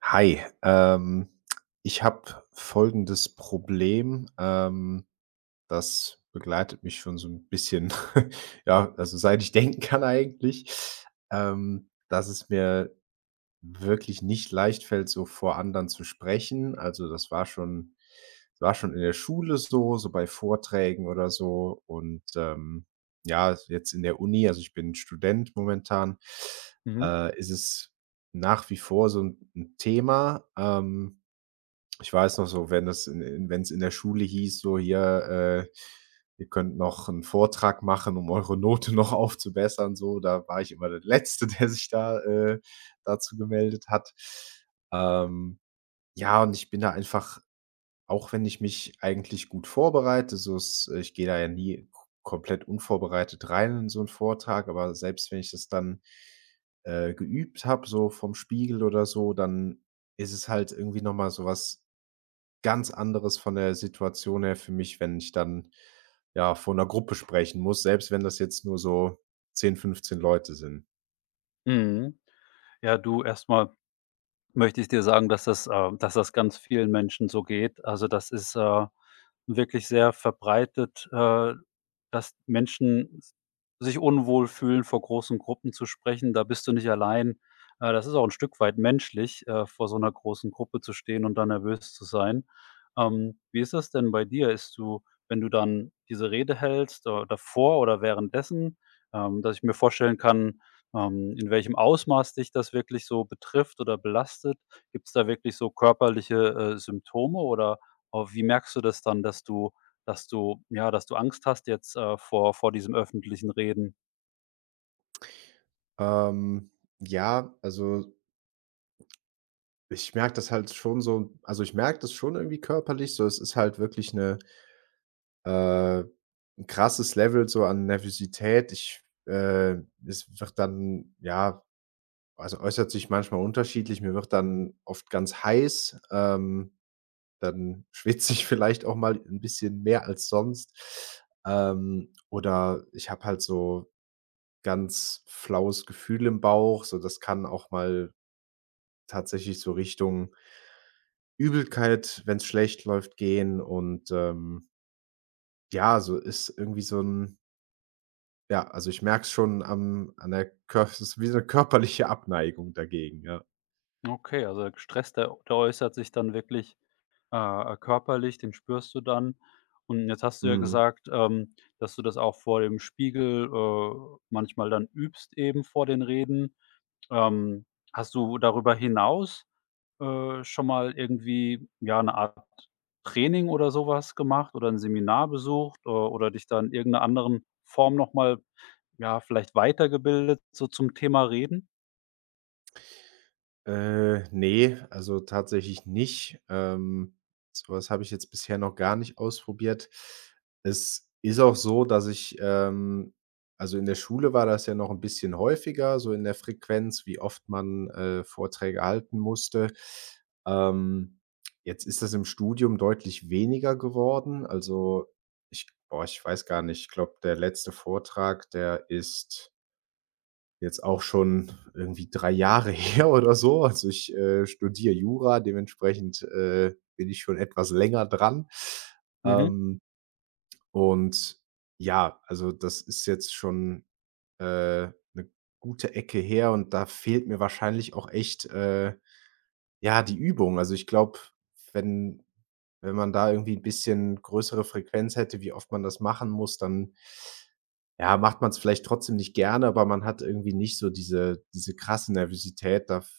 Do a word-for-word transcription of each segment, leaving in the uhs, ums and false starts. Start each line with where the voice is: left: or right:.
right: Hi, ähm, ich habe folgendes Problem, ähm, das begleitet mich schon so ein bisschen, ja, also seit ich denken kann eigentlich, ähm, dass es mir wirklich nicht leicht fällt, so vor anderen zu sprechen. Also, das war schon war schon in der Schule so, so bei Vorträgen oder so und, ähm, ja, jetzt in der Uni, also ich bin Student momentan,
left: Mhm,
right: äh, ist es nach wie vor so ein 'n Thema. Ähm ich weiß noch so, wenn es in in wenn's in der Schule hieß, so: „Hier, äh, ihr könnt noch einen Vortrag machen, um eure Note noch aufzubessern", so. Da war ich immer der Letzte, der sich da, äh dazu gemeldet hat. Ähm, ja, und ich bin da einfach, auch wenn ich mich eigentlich gut vorbereite, so ist ich gehe da ja nie k komplett unvorbereitet rein in so einen Vortrag, aber selbst wenn ich das dann, äh, geübt habe, so vom Spiegel oder so, dann ist es halt irgendwie noch mal so ganz anderes von der Situation her für mich, wenn ich dann, ja, vor einer Gruppe sprechen muss, selbst wenn das jetzt nur so zehn, fünfzehn Leute sind.
left: mhm. Ja, du, erstmal möchte ich dir sagen, dass das äh, dass das ganz vielen Menschen so geht. Also, das ist, äh, wirklich sehr verbreitet, äh, dass Menschen s sich unwohl fühlen, vor großen Gruppen zu sprechen. Da bist du nicht allein. Äh, das ist auch ein Stück weit menschlich, äh, vor so einer großen Gruppe zu stehen und da nervös zu sein. Ähm, wie ist das denn bei dir? Ist du Wenn du dann diese Rede hältst, äh, davor oder währenddessen, ähm, dass ich mir vorstellen kann. Ähm, in welchem Ausmaß dich das wirklich so betrifft oder belastet? Gibt es da wirklich so körperliche, äh, Symptome oder au wie merkst du das dann, dass du dass du ja, dass du Angst hast jetzt, äh, vor vor diesem öffentlichen Reden?
right: Ähm, ja, also, ich merke das halt schon so, also ich merke das schon irgendwie körperlich so. Es ist halt wirklich eine äh, 'n krasses Level so an Nervosität. Ich äh, Es wird dann, ja, also, äußert sich manchmal unterschiedlich. Mir wird dann oft ganz heiß. ähm Dann schwitze ich vielleicht auch mal ein bisschen mehr als sonst. Ähm, oder ich habe halt so ganz flaues Gefühl im Bauch, so das kann auch mal tatsächlich so Richtung Übelkeit, wenn es schlecht läuft, gehen und, ähm, ja, so ist irgendwie so ein, ja, also ich merke es schon am an der Kör es ist wie so 'ne körperliche Abneigung dagegen, ja.
left: Okay, also, Stress, der der äußert sich dann wirklich. Äh, äh, körperlich, den spürst du dann. Und jetzt hast du ja
right: Mhm.
left: gesagt, ähm, dass du das auch vor dem Spiegel, äh, manchmal dann übst eben vor den Reden. Ähm, Hast du darüber hinaus, äh, schon mal irgendwie, ja, eine Art Training oder sowas gemacht oder ein Seminar besucht, äh, oder dich da in irgendeiner anderen Form noch mal, ja, vielleicht weitergebildet so zum Thema Reden?
right: Äh, ne, also tatsächlich nicht. Ähm, so was habe ich jetzt bisher noch gar nicht ausprobiert. Es ist auch so, dass ich, ähm, also in der Schule war das ja noch ein bisschen häufiger, so in der Frequenz, wie oft man, äh, Vorträge halten musste. Ähm, Jetzt ist das im Studium deutlich weniger geworden. Also, ich, boah, ich weiß gar nicht, ich glaube, der letzte Vortrag, der ist jetzt auch schon irgendwie drei Jahre her oder so. Also, ich, äh, studiere Jura, dementsprechend, äh, bin ich schon etwas länger dran.
left: Mhm.
right: Ähm, und ja, also, das ist jetzt schon, äh, 'ne gute Ecke her, und da fehlt mir wahrscheinlich auch echt, äh, ja, die Übung. Also, ich glaube, wenn wenn man da irgendwie ein bisschen größere Frequenz hätte, wie oft man das machen muss, dann, ja, macht man es vielleicht trotzdem nicht gerne, aber man hat irgendwie nicht so diese diese krasse Nervosität. Da f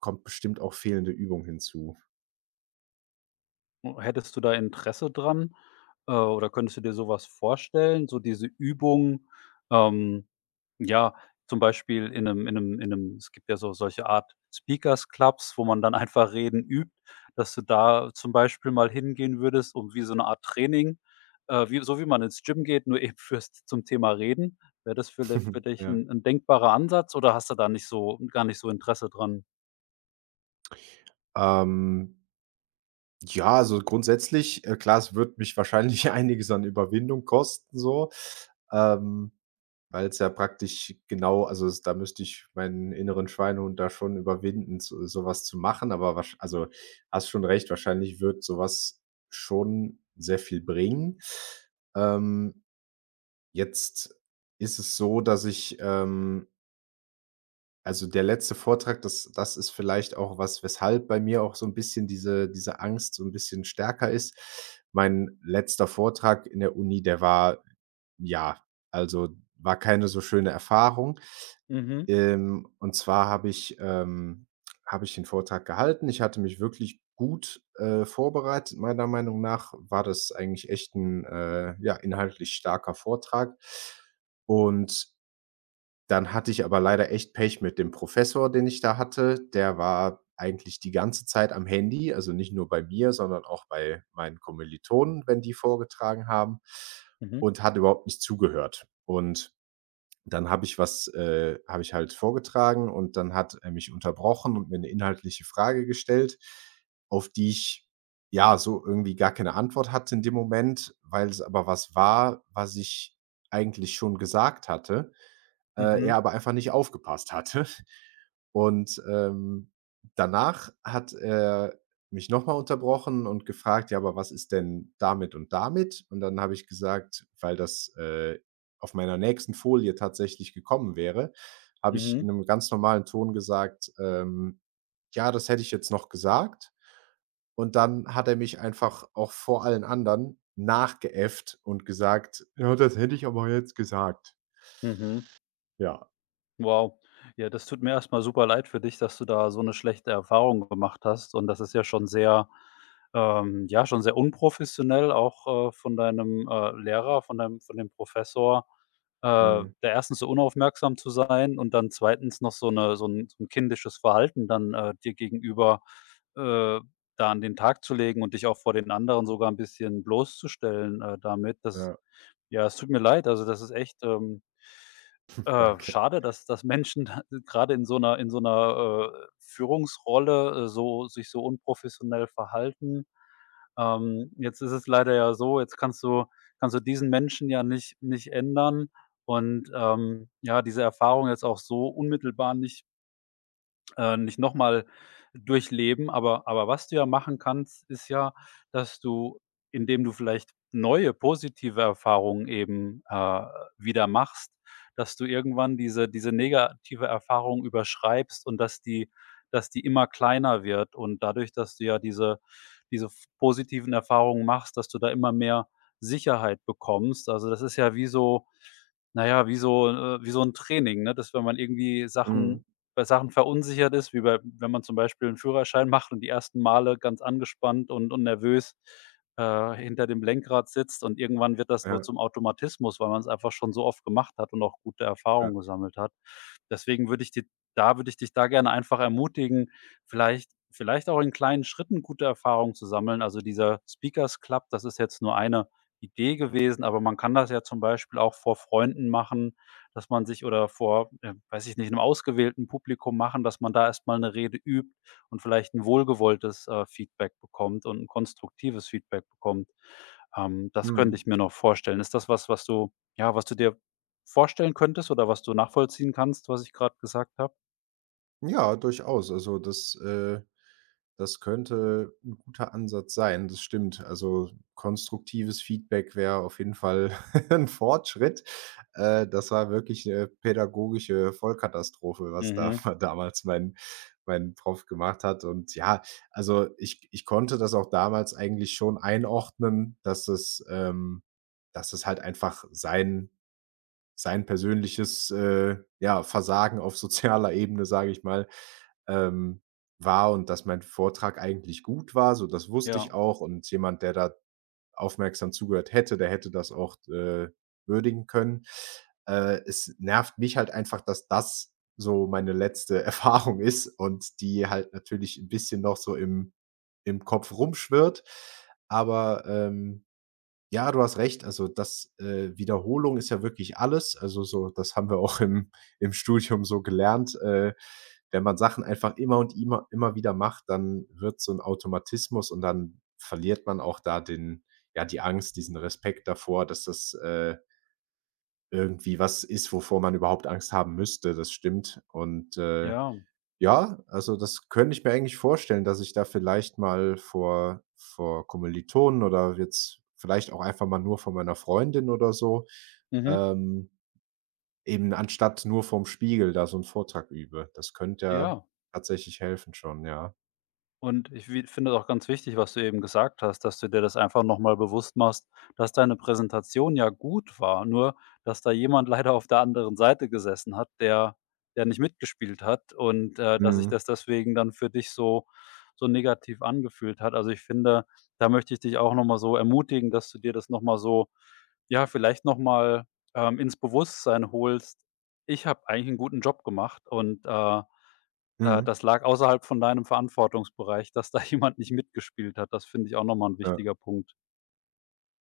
right: kommt bestimmt auch fehlende Übung hinzu.
left: Hättest du da Interesse dran, äh, oder könntest du dir sowas vorstellen, so diese Übung, ähm, ja, zum Beispiel in einem, in einem, in 'nem, es gibt ja so solche Art Speakers Clubs, wo man dann einfach reden übt, dass du da zum Beispiel mal hingehen würdest und wie so eine Art Training, äh, wie so wie man ins Gym geht, nur eben fürs zum Thema Reden. Wäre das für di für dich
right: Ja.
left: ein 'n denkbarer Ansatz oder hast du da nicht so gar nicht so Interesse dran?
right: Ähm, ja, also, grundsätzlich, äh, klar, es wird mich wahrscheinlich einiges an Überwindung kosten so. Ähm Weil es ja praktisch genau, also, es da müsste ich meinen inneren Schweinehund da schon überwinden, so so was zu machen, aber wahrsch also, hast schon recht, wahrscheinlich wird so was schon sehr viel bringen. Ähm, Jetzt ist es so, dass ich, ähm also, der letzte Vortrag, das das ist vielleicht auch was, weshalb bei mir auch so ein bisschen diese diese Angst so ein bisschen stärker ist. Mein letzter Vortrag in der Uni, der war, ja, also, war keine so schöne Erfahrung.
left: Mhm.
right: Ähm, und zwar habe ich ähm, habe ich den Vortrag gehalten. Ich hatte mich wirklich gut, äh, vorbereitet. Meiner Meinung nach war das eigentlich echt ein, äh, ja, inhaltlich starker Vortrag. Und dann hatte ich aber leider echt Pech mit dem Professor, den ich da hatte. Der war eigentlich die ganze Zeit am Handy, also nicht nur bei mir, sondern auch bei meinen Kommilitonen, wenn die vorgetragen haben,
left: Mhm.
right: und hat überhaupt nicht zugehört. Und dann habe ich was äh, habe ich halt vorgetragen, und dann hat er mich unterbrochen und mir eine inhaltliche Frage gestellt, auf die ich, ja, so irgendwie gar keine Antwort hatte in dem Moment, weil es aber was war, was ich eigentlich schon gesagt hatte. Äh,
left: Mhm.
right: er aber einfach nicht aufgepasst hatte. Und, ähm, danach hat er mich noch mal unterbrochen und gefragt: „Ja, aber was ist denn damit und damit?" Und dann habe ich gesagt, weil das, äh, auf meiner nächsten Folie tatsächlich gekommen wäre, habe ich
left: Mhm.
right: in einem ganz normalen Ton gesagt, ähm: „Ja, das hätte ich jetzt noch gesagt." Und dann hat er mich einfach auch vor allen anderen nachgeäfft und gesagt: „Ja, das hätte ich aber jetzt gesagt."
left: Mhm.
right: Ja,
left: Wow. Ja, das tut mir erstmal super leid für dich, dass du da so eine schlechte Erfahrung gemacht hast. Und das ist ja schon sehr ähm, ja, schon sehr unprofessionell auch, äh, von deinem, äh, Lehrer, von deinem von dem Professor, äh, da
right: mhm,
left: erstens so unaufmerksam zu sein und dann zweitens noch so eine so ein so 'n kindisches Verhalten dann, äh, dir gegenüber, äh, da an den Tag zu legen und dich auch vor den anderen sogar ein bisschen bloßzustellen, äh, damit. Das
right: ja.
left: ja, es tut mir leid. Also, das ist echt, ähm äh,
right: Danke.
left: schade, dass dass Menschen da grade in so einer in so einer äh, Führungsrolle, äh, so sich so unprofessionell verhalten. Ähm, jetzt ist es leider ja so, jetzt kannst du kannst du diesen Menschen ja nicht nicht ändern und, ähm, ja, diese Erfahrung jetzt auch so unmittelbar nicht äh, nicht noch mal durchleben, aber aber was du ja machen kannst, ist ja, dass du, indem du vielleicht neue positive Erfahrungen eben, äh, wieder machst, dass du irgendwann diese diese negative Erfahrung überschreibst und dass die dass die immer kleiner wird und dadurch, dass du ja diese diese f positiven Erfahrungen machst, dass du da immer mehr Sicherheit bekommst. Also, das ist ja wie so naja wie so, äh wie so ein Training, ne, dass wenn man irgendwie
right: Mhm.
left: Sachen bei Sachen verunsichert ist, wie bei wenn man zum Beispiel einen Führerschein macht und die ersten Male ganz angespannt und und nervös, äh, hinter dem Lenkrad sitzt und irgendwann wird das so
right: Ja,
left: zum Automatismus, weil man es einfach schon so oft gemacht hat und auch gute
right: ja.
left: Erfahrungen gesammelt hat. Deswegen würde ich dir da würde ich dich da gerne einfach ermutigen, vielleicht vielleicht auch in kleinen Schritten gute Erfahrungen zu sammeln. Also, dieser Speakers Club, das ist jetzt nur eine Idee gewesen, aber man kann das ja zum Beispiel auch vor Freunden machen, dass man sich oder vor, äh, weiß ich nicht, einem ausgewählten Publikum machen, dass man da erst mal 'ne Rede übt und vielleicht ein wohlgewolltes, äh, Feedback bekommt und ein konstruktives Feedback bekommt. Ähm, das könnte
right: Mhm.
left: ich mir noch vorstellen. Ist das was, was du ja, was du dir vorstellen könntest oder was du nachvollziehen kannst, was ich gerade gesagt habe?
right: Ja, durchaus. Also, das, äh das könnte ein guter Ansatz sein, das stimmt. Also, konstruktives Feedback wäre auf jeden Fall ein Fortschritt. Äh, das war wirklich eine pädagogische Vollkatastrophe, was da
left: Mhm.
right: damals mein mein Prof gemacht hat. Und ja, also, ich ich konnte das auch damals eigentlich schon einordnen, dass es ähm, dass es halt einfach sein sein persönliches, äh, ja, Versagen auf sozialer Ebene, sage ich mal, ähm, war, und dass mein Vortrag eigentlich gut war, so, das wusste
left: Ja,
right: ich auch, und jemand, der da aufmerksam zugehört hätte, der hätte das auch, äh, würdigen können. Äh, es nervt mich halt einfach, dass das so meine letzte Erfahrung ist und die halt natürlich ein bisschen noch so im im Kopf rumschwirrt, aber, ähm ja, du hast recht. Also, das äh, Wiederholung ist ja wirklich alles. Also, so das haben wir auch im im Studium so gelernt. Äh, wenn man Sachen einfach immer und immer immer wieder macht, dann wird so ein Automatismus, und dann verliert man auch da den, ja, die Angst, diesen Respekt davor, dass das, äh, irgendwie was ist, wovor man überhaupt Angst haben müsste. Das stimmt, und, äh
left: ja.
right: ja, also das könnte ich mir eigentlich vorstellen, dass ich da vielleicht mal vor vor Kommilitonen oder jetzt vielleicht auch einfach mal nur vor meiner Freundin oder so,
left: Mhm.
right: ähm, eben anstatt nur vorm Spiegel da so 'n Vortrag übe. Das könnte ja
left: Ja.
right: tatsächlich helfen schon, ja.
left: Und ich wi finde es auch ganz wichtig, was du eben gesagt hast, dass du dir das einfach noch mal bewusst machst, dass deine Präsentation ja gut war, nur dass da jemand leider auf der anderen Seite gesessen hat, der der nicht mitgespielt hat und, äh, dass sich
right: Mhm,
left: das deswegen dann für dich so so negativ angefühlt hat. Also, ich finde, da möchte ich dich auch noch mal so ermutigen, dass du dir das noch mal so ja, vielleicht noch mal, ähm, ins Bewusstsein holst: „Ich habe eigentlich einen guten Job gemacht und, äh“ äh,
right: mhm.
left: das lag außerhalb von deinem Verantwortungsbereich, dass da jemand nicht mitgespielt hat. Das finde ich auch nochmal ein
right: Ja,
left: wichtiger Punkt.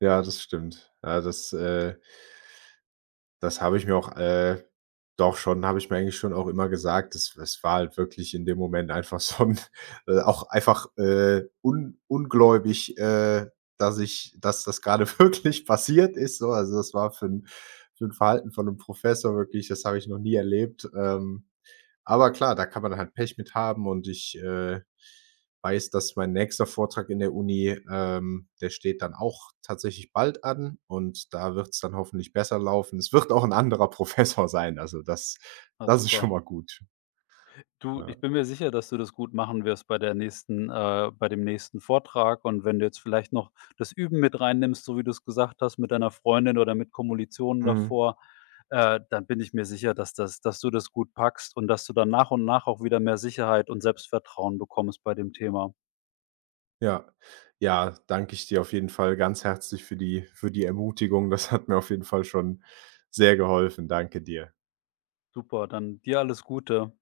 right: ja, das stimmt. Ja, das, äh das habe ich mir auch, äh, doch schon habe ich mir eigentlich schon auch immer gesagt. Das das war halt wirklich in dem Moment einfach so 'n, äh, auch einfach, äh, un ungläubig, äh, dass ich dass das gerade wirklich passiert ist, so. Also, das war für ein für 'n Verhalten von einem Professor, wirklich, das habe ich noch nie erlebt. Ähm aber klar, da kann man halt Pech mit haben, und ich, äh, weiß, dass mein nächster Vortrag in der Uni, ähm, der steht dann auch tatsächlich bald an, und da wird es dann hoffentlich besser laufen. Es wird auch ein anderer Professor sein, also das
left: Ah,
right: das ist schon
left: super.
right: mal gut.
left: Du,
right: Ja.
left: ich bin mir sicher, dass du das gut machen wirst bei der nächsten äh, bei dem nächsten Vortrag. Und wenn du jetzt vielleicht noch das Üben mit reinnimmst, so wie du es gesagt hast, mit deiner Freundin oder mit Kommilitonen
right: Mhm.
left: davor, äh, dann bin ich mir sicher, dass das dass du das gut packst und dass du dann nach und nach auch wieder mehr Sicherheit und Selbstvertrauen bekommst bei dem Thema.
right: Ja. Ja, danke ich dir auf jeden Fall ganz herzlich für die für die Ermutigung. Das hat mir auf jeden Fall schon sehr geholfen. Danke dir.
left: Super, dann dir alles Gute.